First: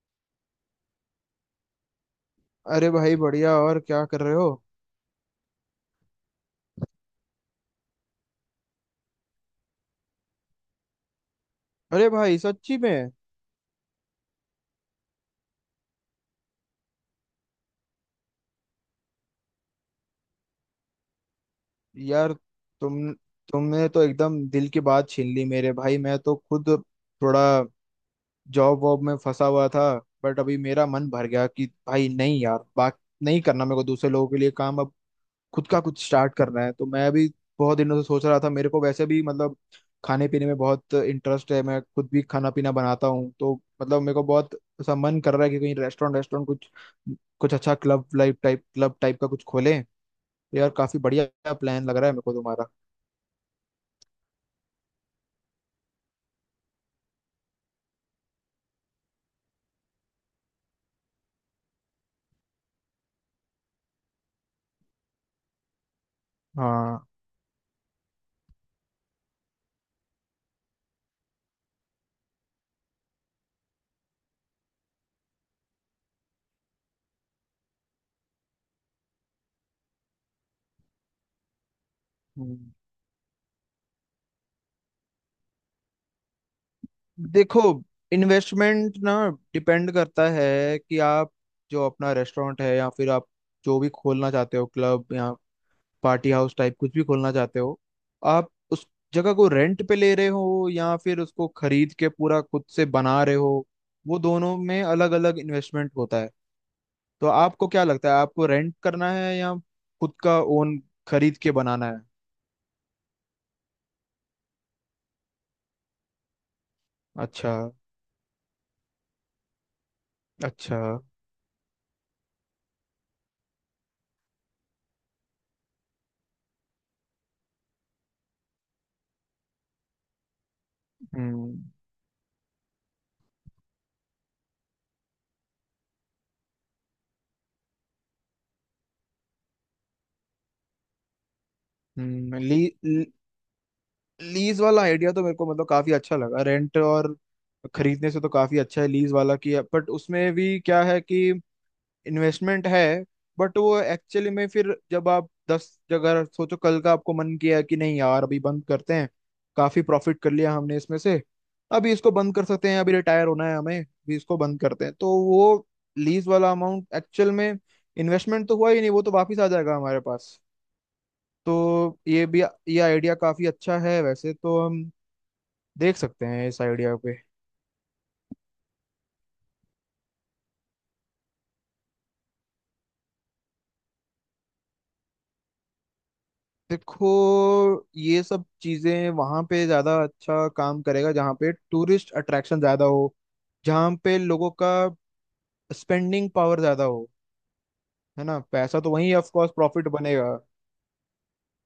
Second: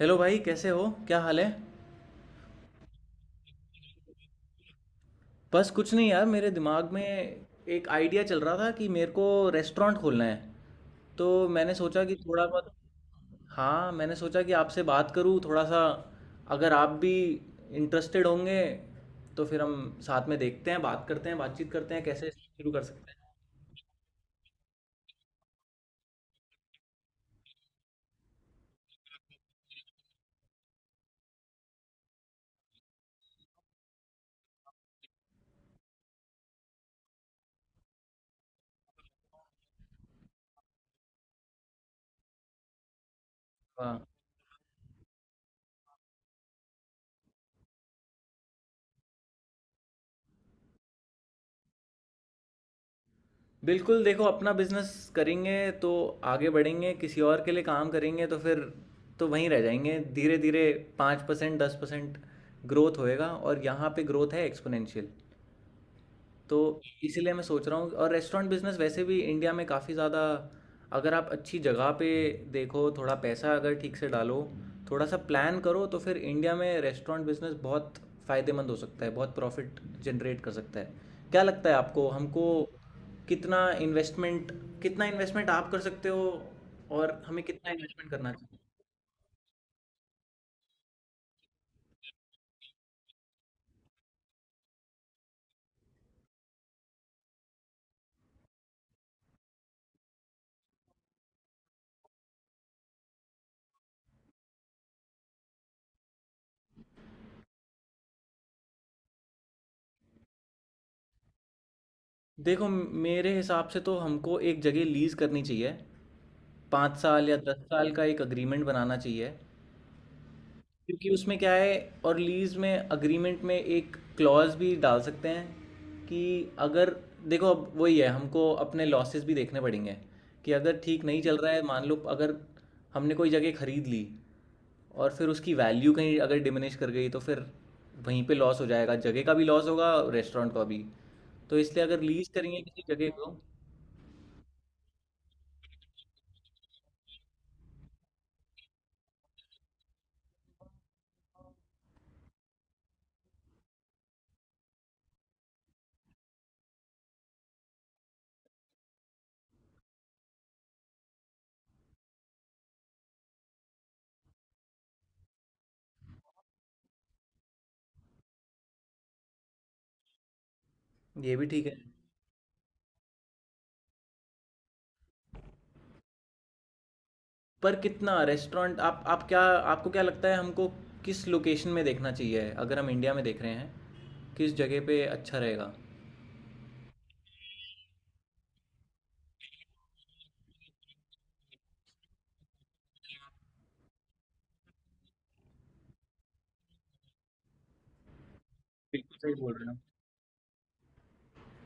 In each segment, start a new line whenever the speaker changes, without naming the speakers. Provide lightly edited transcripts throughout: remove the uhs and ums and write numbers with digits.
Hello भाई, कैसे हो, क्या हाल है।
अरे भाई बढ़िया। और क्या कर रहे हो?
बस कुछ नहीं यार, मेरे दिमाग में एक आइडिया चल रहा था कि मेरे को रेस्टोरेंट खोलना है। तो मैंने सोचा
अरे
कि
भाई,
थोड़ा बहुत,
सच्ची में?
हाँ, मैंने सोचा कि आपसे बात करूँ थोड़ा सा, अगर आप भी इंटरेस्टेड होंगे तो फिर हम साथ में देखते हैं, बात करते हैं, बातचीत करते हैं कैसे
यार,
शुरू कर सकते
तुम
हैं।
तुमने तो एकदम दिल की बात छीन ली मेरे भाई। मैं तो खुद थोड़ा जॉब वॉब में फंसा हुआ था। बट अभी मेरा मन भर गया कि भाई, नहीं यार, बात नहीं करना मेरे को दूसरे लोगों के लिए काम। अब खुद का कुछ स्टार्ट करना है। तो मैं भी बहुत दिनों से सोच रहा था, मेरे को वैसे भी मतलब खाने पीने में बहुत इंटरेस्ट है। मैं खुद भी खाना पीना बनाता हूँ। तो
हाँ,
मतलब मेरे को बहुत ऐसा मन कर रहा है कि कहीं रेस्टोरेंट रेस्टोरेंट कुछ कुछ अच्छा, club life type, club type का कुछ खोलें। तो यार काफी बढ़िया प्लान लग रहा है मेरे को तुम्हारा।
बिल्कुल, देखो अपना बिजनेस करेंगे तो आगे बढ़ेंगे, किसी और के लिए काम करेंगे तो फिर तो वहीं रह जाएंगे। धीरे धीरे 5%, 10% ग्रोथ होएगा, और यहाँ पे ग्रोथ है एक्सपोनेंशियल। तो
हाँ।
इसीलिए मैं सोच रहा हूँ। और रेस्टोरेंट बिजनेस वैसे भी इंडिया में काफ़ी ज़्यादा, अगर आप अच्छी जगह पे देखो, थोड़ा पैसा अगर ठीक से डालो, थोड़ा सा प्लान करो, तो फिर इंडिया में रेस्टोरेंट बिजनेस बहुत फ़ायदेमंद हो सकता है, बहुत प्रॉफिट जनरेट कर सकता है। क्या लगता है आपको, हमको
हम्म,
कितना इन्वेस्टमेंट, कितना इन्वेस्टमेंट आप कर सकते हो और हमें
देखो,
कितना इन्वेस्टमेंट करना चाहिए।
इन्वेस्टमेंट ना डिपेंड करता है कि आप जो अपना रेस्टोरेंट है या फिर आप जो भी खोलना चाहते हो, क्लब या पार्टी हाउस टाइप कुछ भी खोलना चाहते हो, आप उस जगह को रेंट पे ले रहे हो या फिर उसको खरीद के पूरा खुद से बना रहे हो। वो दोनों में अलग अलग इन्वेस्टमेंट होता है। तो आपको क्या लगता है, आपको रेंट करना है या खुद का ओन, खरीद के बनाना है?
देखो मेरे हिसाब से तो हमको एक जगह लीज़ करनी चाहिए। 5 साल या
अच्छा।
10 साल का एक अग्रीमेंट बनाना चाहिए,
अच्छा।
क्योंकि उसमें क्या है, और लीज़ में अग्रीमेंट में एक क्लॉज भी डाल सकते हैं कि अगर, देखो, अब वही है, हमको अपने लॉसेस भी देखने पड़ेंगे कि अगर ठीक नहीं चल रहा है,
हम्म
मान लो, अगर हमने कोई जगह खरीद ली और फिर उसकी वैल्यू कहीं अगर डिमिनिश कर गई तो फिर वहीं पे लॉस हो जाएगा, जगह का भी लॉस होगा, रेस्टोरेंट का भी। तो इसलिए अगर लीज़
ली,
करेंगे किसी
ली-
जगह को,
लीज वाला आइडिया तो मेरे को मतलब काफी अच्छा लगा। रेंट और खरीदने से तो काफी अच्छा है लीज वाला की। बट उसमें भी क्या है कि इन्वेस्टमेंट है। बट वो एक्चुअली में फिर जब आप 10 जगह सोचो, कल का आपको मन किया कि नहीं यार अभी बंद करते हैं, काफी प्रॉफिट कर लिया हमने इसमें से, अभी इसको बंद कर सकते हैं, अभी रिटायर होना है हमें, अभी इसको बंद करते हैं, तो वो लीज वाला अमाउंट एक्चुअल में इन्वेस्टमेंट तो हुआ ही नहीं। वो तो वापिस आ जाएगा हमारे पास।
ये भी ठीक है।
तो ये भी, ये आइडिया काफी अच्छा है। वैसे तो हम देख सकते हैं इस आइडिया पे।
पर कितना रेस्टोरेंट, आप क्या, आपको क्या लगता है हमको किस लोकेशन में देखना चाहिए, अगर हम इंडिया में देख रहे हैं किस जगह पे अच्छा रहेगा।
देखो, ये सब चीजें वहां पे ज्यादा अच्छा काम करेगा जहाँ पे टूरिस्ट अट्रैक्शन ज्यादा हो, जहाँ पे लोगों का स्पेंडिंग पावर ज्यादा हो, है ना? पैसा तो वहीं
बिल्कुल
ऑफ
सही
कोर्स
बोल रहे हैं।
प्रॉफिट बनेगा।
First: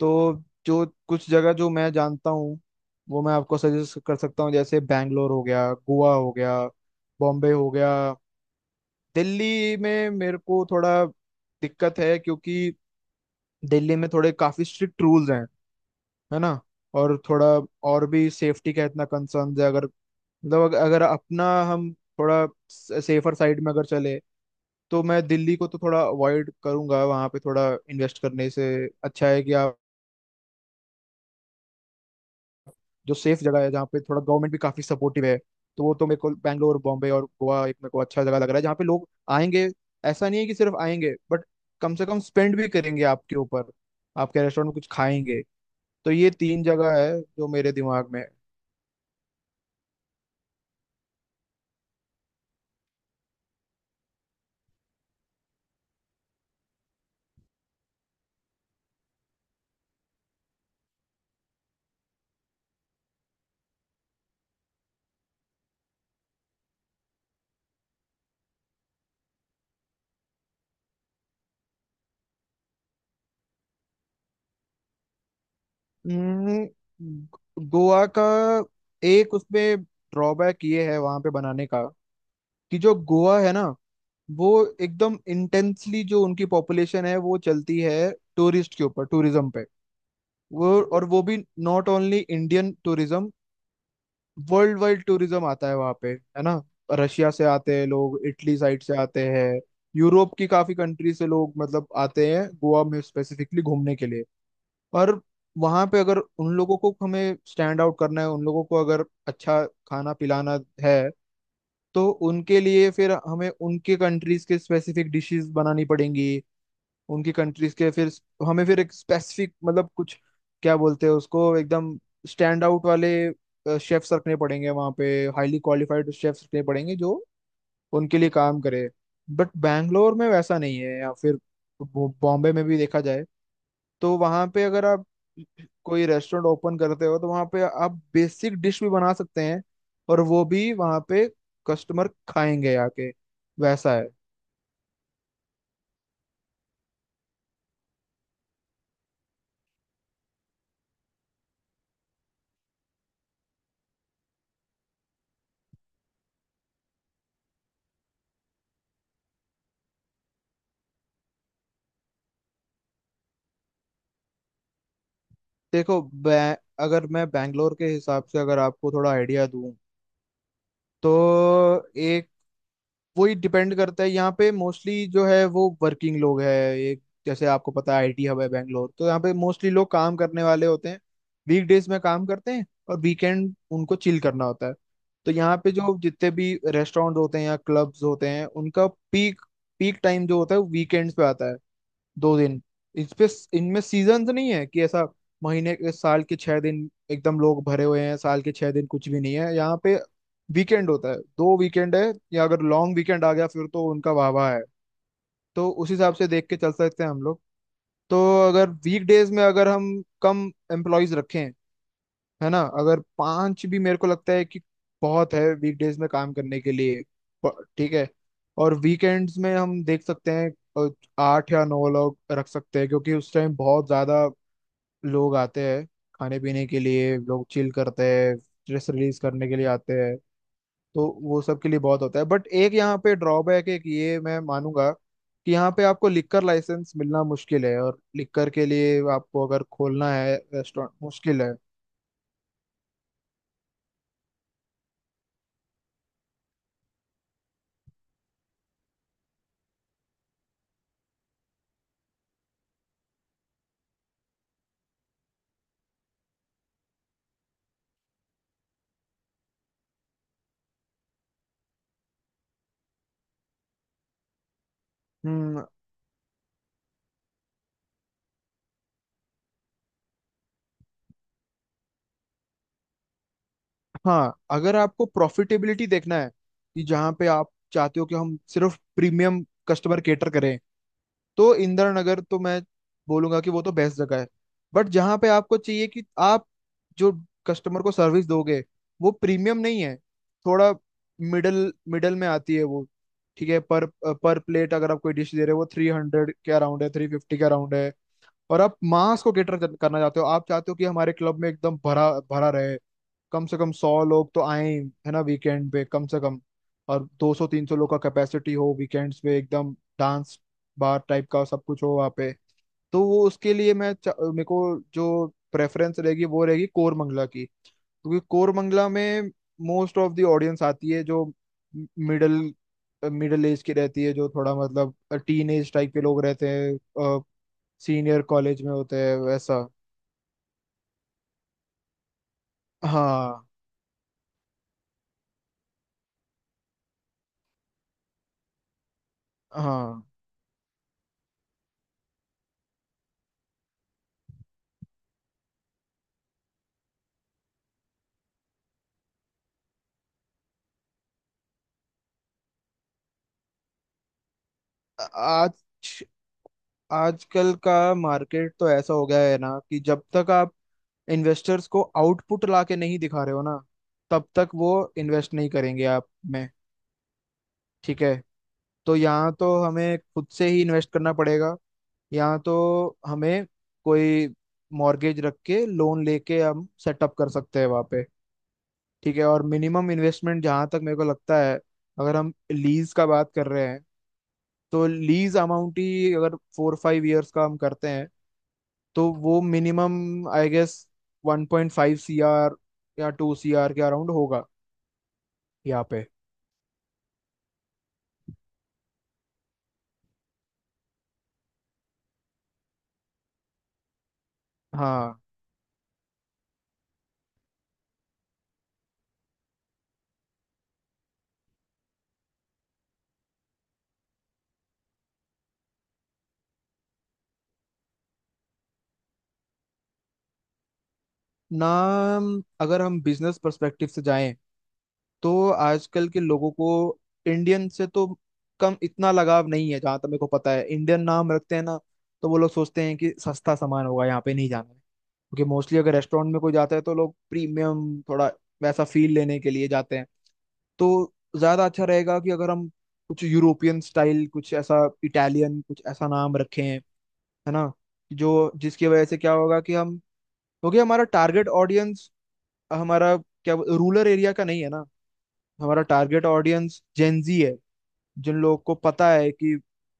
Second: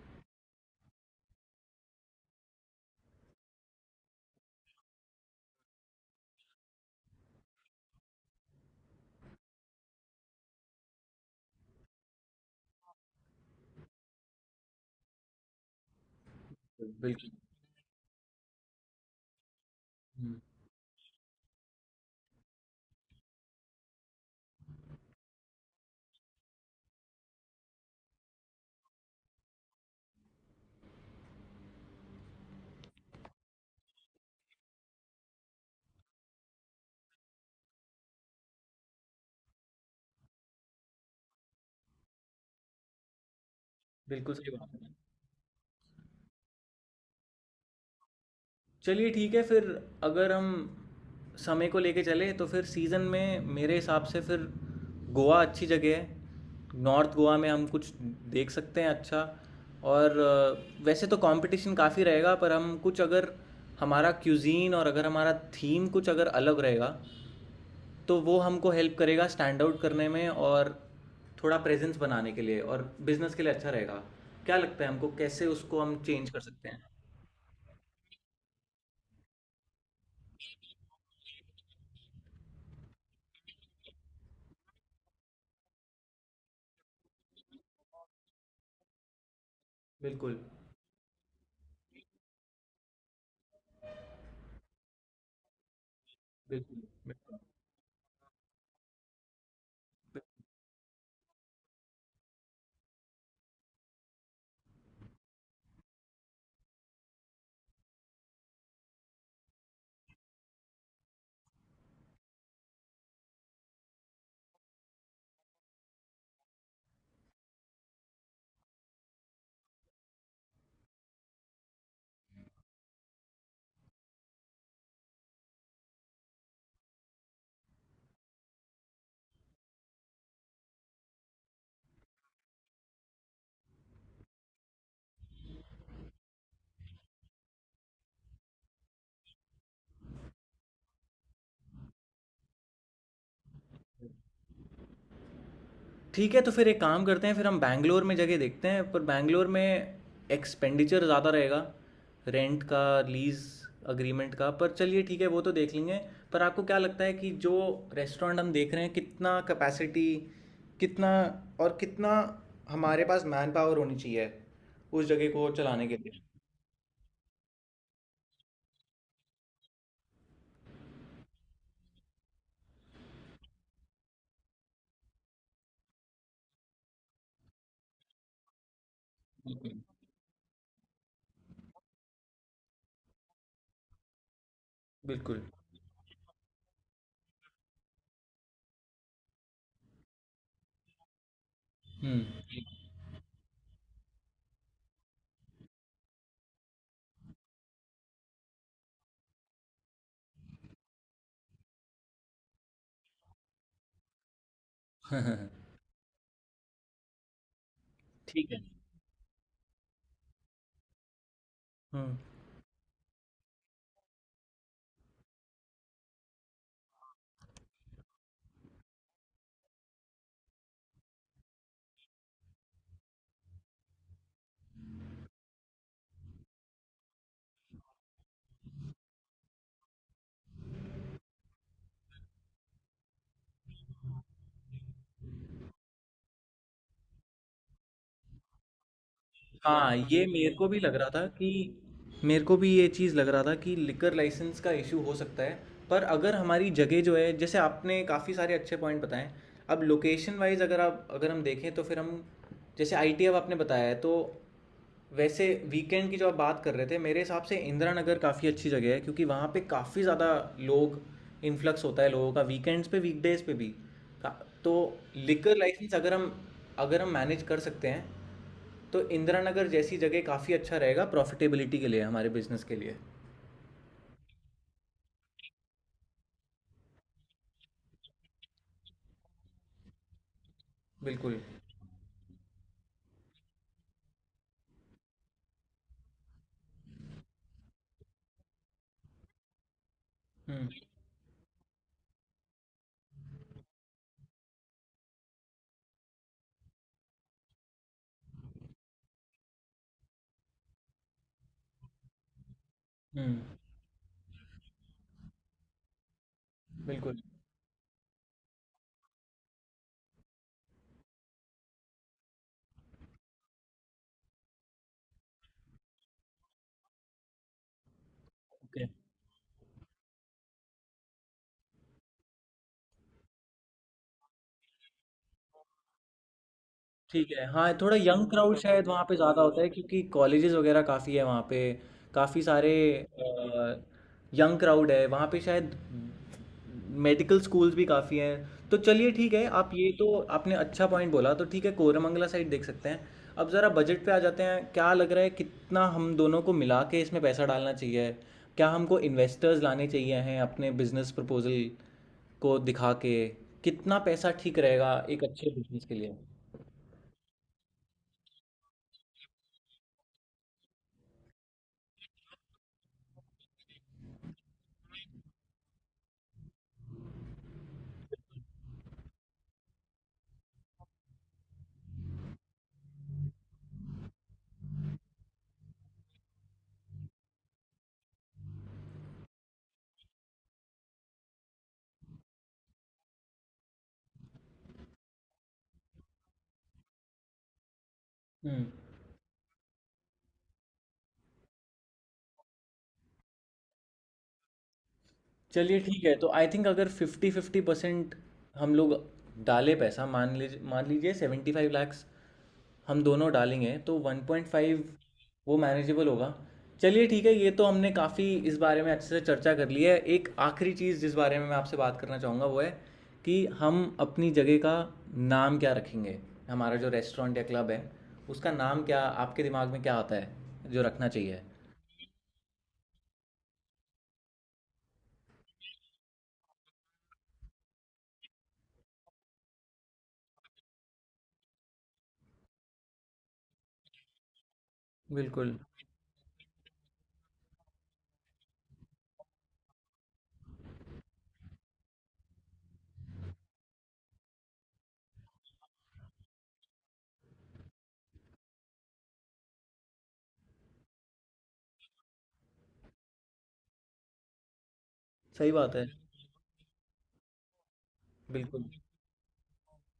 तो जो कुछ जगह जो मैं जानता हूँ, वो मैं आपको सजेस्ट कर सकता हूँ। जैसे बैंगलोर हो गया, गोवा हो गया, बॉम्बे हो गया। दिल्ली में मेरे को थोड़ा दिक्कत है, क्योंकि दिल्ली में थोड़े काफी स्ट्रिक्ट रूल्स हैं, है ना?
आप
और
बिल्कुल।
थोड़ा, और भी सेफ्टी का इतना कंसर्न है। अगर
हम्म,
मतलब अगर अगर अपना, हम थोड़ा सेफर साइड में अगर चले, तो मैं दिल्ली को तो थोड़ा अवॉइड करूंगा वहां पे थोड़ा इन्वेस्ट करने से। अच्छा है कि आप जो सेफ जगह है जहाँ पे थोड़ा गवर्नमेंट भी काफी सपोर्टिव है, तो वो तो मेरे को बैंगलोर, बॉम्बे और गोवा, एक मेरे को अच्छा जगह लग रहा है जहाँ पे लोग आएंगे। ऐसा नहीं है कि सिर्फ आएंगे, बट कम से कम स्पेंड भी करेंगे आपके ऊपर,
बिल्कुल
आपके
सही
रेस्टोरेंट
बात
में कुछ
है।
खाएंगे। तो ये तीन जगह है जो मेरे दिमाग में है।
चलिए ठीक है फिर, अगर हम समय को लेके चले तो फिर सीज़न में मेरे हिसाब से फिर गोवा अच्छी जगह है। नॉर्थ गोवा में हम कुछ देख सकते हैं। अच्छा, और वैसे तो कंपटीशन काफ़ी रहेगा, पर हम कुछ अगर, हमारा क्यूजीन और अगर हमारा थीम कुछ अगर अलग रहेगा, तो वो हमको हेल्प करेगा स्टैंड आउट करने में, और थोड़ा प्रेजेंस बनाने के लिए और बिजनेस के लिए अच्छा रहेगा। क्या लगता है हमको, कैसे उसको हम चेंज कर सकते
हम्म,
हैं।
गोवा का एक उसमें ड्रॉबैक ये है वहां पे बनाने का, कि जो गोवा है ना, वो एकदम इंटेंसली, जो उनकी पॉपुलेशन है वो चलती है टूरिस्ट के ऊपर, टूरिज्म पे।
बिल्कुल,
वो और वो भी not only Indian tourism, worldwide tourism आता है वहां पे, है ना?
बिल्कुल,
रशिया
बिल्कुल।
से आते हैं लोग, इटली साइड से आते हैं, यूरोप की काफी कंट्री से लोग मतलब आते हैं गोवा में स्पेसिफिकली घूमने के लिए। पर वहां पे अगर उन लोगों को हमें स्टैंड आउट करना है, उन लोगों को अगर अच्छा खाना पिलाना है, तो उनके लिए फिर हमें उनके कंट्रीज के स्पेसिफिक डिशेस बनानी पड़ेंगी, उनकी कंट्रीज के। फिर हमें फिर एक स्पेसिफिक मतलब कुछ, क्या बोलते हैं उसको, एकदम स्टैंड आउट वाले शेफ्स रखने पड़ेंगे वहाँ पे, हाईली क्वालिफाइड शेफ्स रखने पड़ेंगे जो उनके लिए काम करे। बट बैंगलोर में वैसा नहीं है। या फिर बॉम्बे में भी देखा जाए, तो वहां पे अगर आप कोई रेस्टोरेंट ओपन करते हो, तो वहां पे आप बेसिक डिश भी बना सकते हैं, और वो भी वहां पे कस्टमर खाएंगे आके, वैसा है।
ठीक है तो फिर एक काम करते हैं, फिर हम बैंगलोर में जगह देखते हैं। पर बैंगलोर में एक्सपेंडिचर ज़्यादा रहेगा, रेंट का, लीज़ अग्रीमेंट का। पर चलिए ठीक है, वो तो देख लेंगे। पर आपको क्या लगता है कि जो रेस्टोरेंट हम देख रहे हैं, कितना कैपेसिटी, कितना, और कितना हमारे पास मैन पावर होनी चाहिए उस जगह को चलाने के
देखो
लिए।
अगर मैं बैंगलोर के हिसाब से अगर आपको थोड़ा आइडिया दूं, तो वही डिपेंड करता है यहाँ पे मोस्टली जो है वो वर्किंग लोग है। एक, जैसे आपको पता है आईटी हब है बैंगलोर, तो यहाँ पे मोस्टली लोग काम करने वाले होते हैं। वीक डेज में काम करते हैं और वीकेंड उनको चिल करना होता है। तो
बिल्कुल।
यहाँ पे जो जितने भी रेस्टोरेंट होते हैं या क्लब्स होते हैं, उनका पीक पीक टाइम जो होता है वो वीकेंड्स पे आता है।
हम्म।
2 दिन। इस पे इनमें सीजन नहीं है कि ऐसा महीने के, साल के 6 दिन एकदम लोग भरे हुए हैं, साल के 6 दिन कुछ भी नहीं है यहाँ पे। वीकेंड होता है, 2 वीकेंड है, या अगर लॉन्ग वीकेंड आ गया फिर तो उनका वाह वाह है। तो उस हिसाब से देख के चल सकते हैं हम लोग। तो
ठीक है।
अगर वीक डेज में अगर हम कम एम्प्लॉयज रखें,
हम्म।
है ना? अगर पांच भी, मेरे को लगता है कि बहुत है वीकडेज में काम करने के लिए। ठीक है। और वीकेंड्स में हम देख सकते हैं अ, 8 या 9 लोग रख सकते हैं, क्योंकि उस टाइम बहुत ज्यादा लोग आते हैं खाने पीने के लिए, लोग चिल करते हैं, स्ट्रेस रिलीज करने के लिए आते हैं। तो वो सब के लिए बहुत होता है। बट एक यहाँ पे ड्रॉबैक है कि ये मैं मानूंगा, कि यहाँ पे आपको लिक्कर लाइसेंस मिलना मुश्किल है, और लिक्कर के लिए आपको अगर
हाँ,
खोलना
ये
है
मेरे को भी
रेस्टोरेंट,
लग रहा था
मुश्किल
कि,
है।
मेरे को भी ये चीज़ लग रहा था कि लिकर लाइसेंस का इशू हो सकता है। पर अगर हमारी जगह जो है, जैसे आपने काफ़ी सारे अच्छे पॉइंट बताए, अब लोकेशन वाइज अगर आप, अगर हम देखें तो फिर हम, जैसे आईटी अब आपने बताया है, तो वैसे वीकेंड की जो आप बात कर रहे थे, मेरे हिसाब से इंदिरा नगर काफ़ी अच्छी जगह है, क्योंकि वहाँ पे काफ़ी ज़्यादा लोग इन्फ्लक्स होता है, लोगों का वीकेंड्स पे, वीकडेज पे भी। का- तो लिकर
हम्म।
लाइसेंस अगर हम, अगर हम मैनेज कर सकते हैं, तो इंदिरा नगर जैसी जगह काफ़ी अच्छा रहेगा प्रॉफिटेबिलिटी के लिए, हमारे बिजनेस के लिए।
हाँ, अगर आपको प्रॉफिटेबिलिटी देखना है, कि जहाँ पे आप चाहते हो कि हम सिर्फ प्रीमियम कस्टमर केटर करें,
बिल्कुल।
तो इंदिरा नगर तो मैं बोलूंगा कि वो तो बेस्ट जगह है। बट जहाँ पे आपको चाहिए कि आप जो कस्टमर को सर्विस दोगे वो प्रीमियम नहीं है,
हम्म।
थोड़ा मिडल मिडल में आती है वो, ठीक है, पर प्लेट अगर आप कोई डिश दे रहे हो वो 300 के अराउंड है, 350 के अराउंड है, और आप मास को कैटर करना चाहते हो, आप चाहते हो कि हमारे क्लब में एकदम भरा भरा रहे,
हम्म।
कम से कम 100 लोग तो आए, है ना? वीकेंड पे कम से कम। और
बिल्कुल।
200-300 लोग का कैपेसिटी हो वीकेंड्स पे, एकदम डांस बार टाइप का सब कुछ हो वहाँ पे। तो वो उसके लिए मैं मेरे को जो प्रेफरेंस रहेगी वो रहेगी कोरमंगला की, क्योंकि
ओके।
कोरमंगला में मोस्ट ऑफ द ऑडियंस आती है जो मिडिल, मिडिल एज की रहती है, जो थोड़ा मतलब टीन एज टाइप के लोग रहते हैं,
ठीक है, हाँ, थोड़ा
सीनियर
यंग क्राउड
कॉलेज में
शायद
होते
वहाँ
हैं,
पे ज़्यादा
वैसा।
होता है, क्योंकि कॉलेजेस वगैरह काफ़ी है वहाँ पे। काफ़ी सारे
हाँ,
यंग क्राउड है वहाँ पे शायद, मेडिकल स्कूल्स भी काफ़ी हैं। तो चलिए ठीक है, आप ये
हाँ।
तो, आपने अच्छा पॉइंट बोला, तो ठीक है कोरमंगला साइड देख सकते हैं। अब ज़रा बजट पे आ जाते हैं। क्या लग रहा है, कितना हम दोनों को मिला के इसमें पैसा डालना चाहिए। क्या हमको इन्वेस्टर्स लाने चाहिए हैं अपने बिजनेस प्रपोजल को दिखा के। कितना पैसा ठीक रहेगा एक अच्छे
आज
बिजनेस के लिए।
आजकल का मार्केट तो ऐसा हो गया है ना, कि जब तक आप इन्वेस्टर्स को आउटपुट ला के नहीं दिखा रहे हो ना, तब तक वो इन्वेस्ट नहीं करेंगे आप में। ठीक है। तो यहाँ तो हमें खुद से ही इन्वेस्ट करना पड़ेगा। यहाँ तो हमें कोई मॉर्गेज रख के लोन लेके हम सेटअप कर सकते हैं वहाँ पे। ठीक है। और मिनिमम इन्वेस्टमेंट जहाँ तक मेरे को लगता है, अगर हम लीज का बात कर रहे हैं, तो लीज अमाउंट ही अगर 4-5 इयर्स का हम करते हैं,
हम्म।
तो वो मिनिमम आई गेस 1.5 CR या 2 CR के अराउंड होगा।
चलिए
यहाँ
ठीक
पे
है, तो आई थिंक अगर 50-50% हम लोग डाले पैसा, मान लीजिए, 75 लाख हम दोनों डालेंगे तो 1.5,
हाँ।
वो मैनेजेबल होगा। चलिए ठीक है, ये तो हमने काफ़ी इस बारे में अच्छे से चर्चा कर ली है। एक आखिरी चीज़ जिस बारे में मैं आपसे बात करना चाहूँगा, वो है कि हम अपनी जगह का नाम क्या रखेंगे। हमारा जो रेस्टोरेंट या क्लब है, उसका नाम क्या, आपके दिमाग में क्या आता है जो रखना चाहिए।
नाम, अगर हम बिजनेस पर्सपेक्टिव से जाएं, तो आजकल के लोगों को इंडियन से तो कम, इतना लगाव नहीं है जहाँ तक मेरे को पता है। इंडियन नाम रखते हैं ना, तो वो लोग सोचते हैं कि सस्ता सामान होगा, यहाँ पे नहीं जाना है, क्योंकि
बिल्कुल
मोस्टली अगर रेस्टोरेंट में कोई जाता है तो लोग प्रीमियम थोड़ा वैसा फील लेने के लिए जाते हैं। तो ज्यादा अच्छा रहेगा कि अगर हम कुछ यूरोपियन स्टाइल कुछ ऐसा, इटालियन कुछ ऐसा नाम रखें, है ना? जो, जिसकी वजह से क्या होगा कि हम, क्योंकि हमारा टारगेट ऑडियंस, हमारा क्या रूरल एरिया का नहीं है ना।
सही बात
हमारा
है।
टारगेट ऑडियंस जेंजी है, जिन लोगों
बिल्कुल,
को पता है कि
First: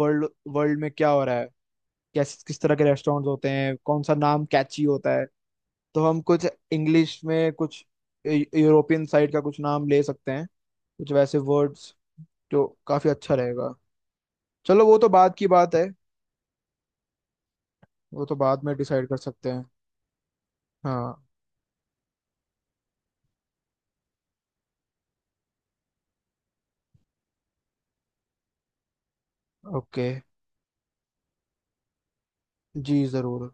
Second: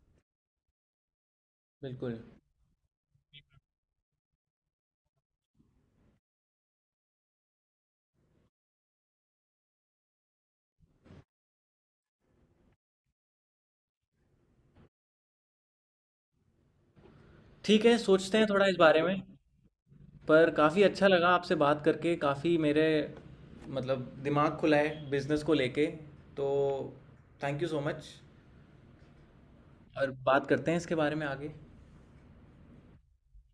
वर्ल्ड वर्ल्ड में क्या हो रहा है,
बिल्कुल।
कैसे किस तरह के रेस्टोरेंट होते हैं, कौन सा नाम कैची होता है। तो हम कुछ इंग्लिश में, कुछ यूरोपियन साइड का कुछ नाम ले सकते हैं, कुछ वैसे वर्ड्स, जो काफी अच्छा रहेगा। चलो वो तो बाद की बात है।
ठीक है,
वो तो
सोचते हैं
बाद
थोड़ा इस
में
बारे
डिसाइड
में।
कर सकते हैं।
पर काफ़ी अच्छा
हाँ।
लगा आपसे बात करके, काफ़ी मेरे मतलब दिमाग खुला है बिजनेस को लेके। तो thank you so much.
Okay.
और बात करते हैं इसके बारे में आगे।
जी जरूर।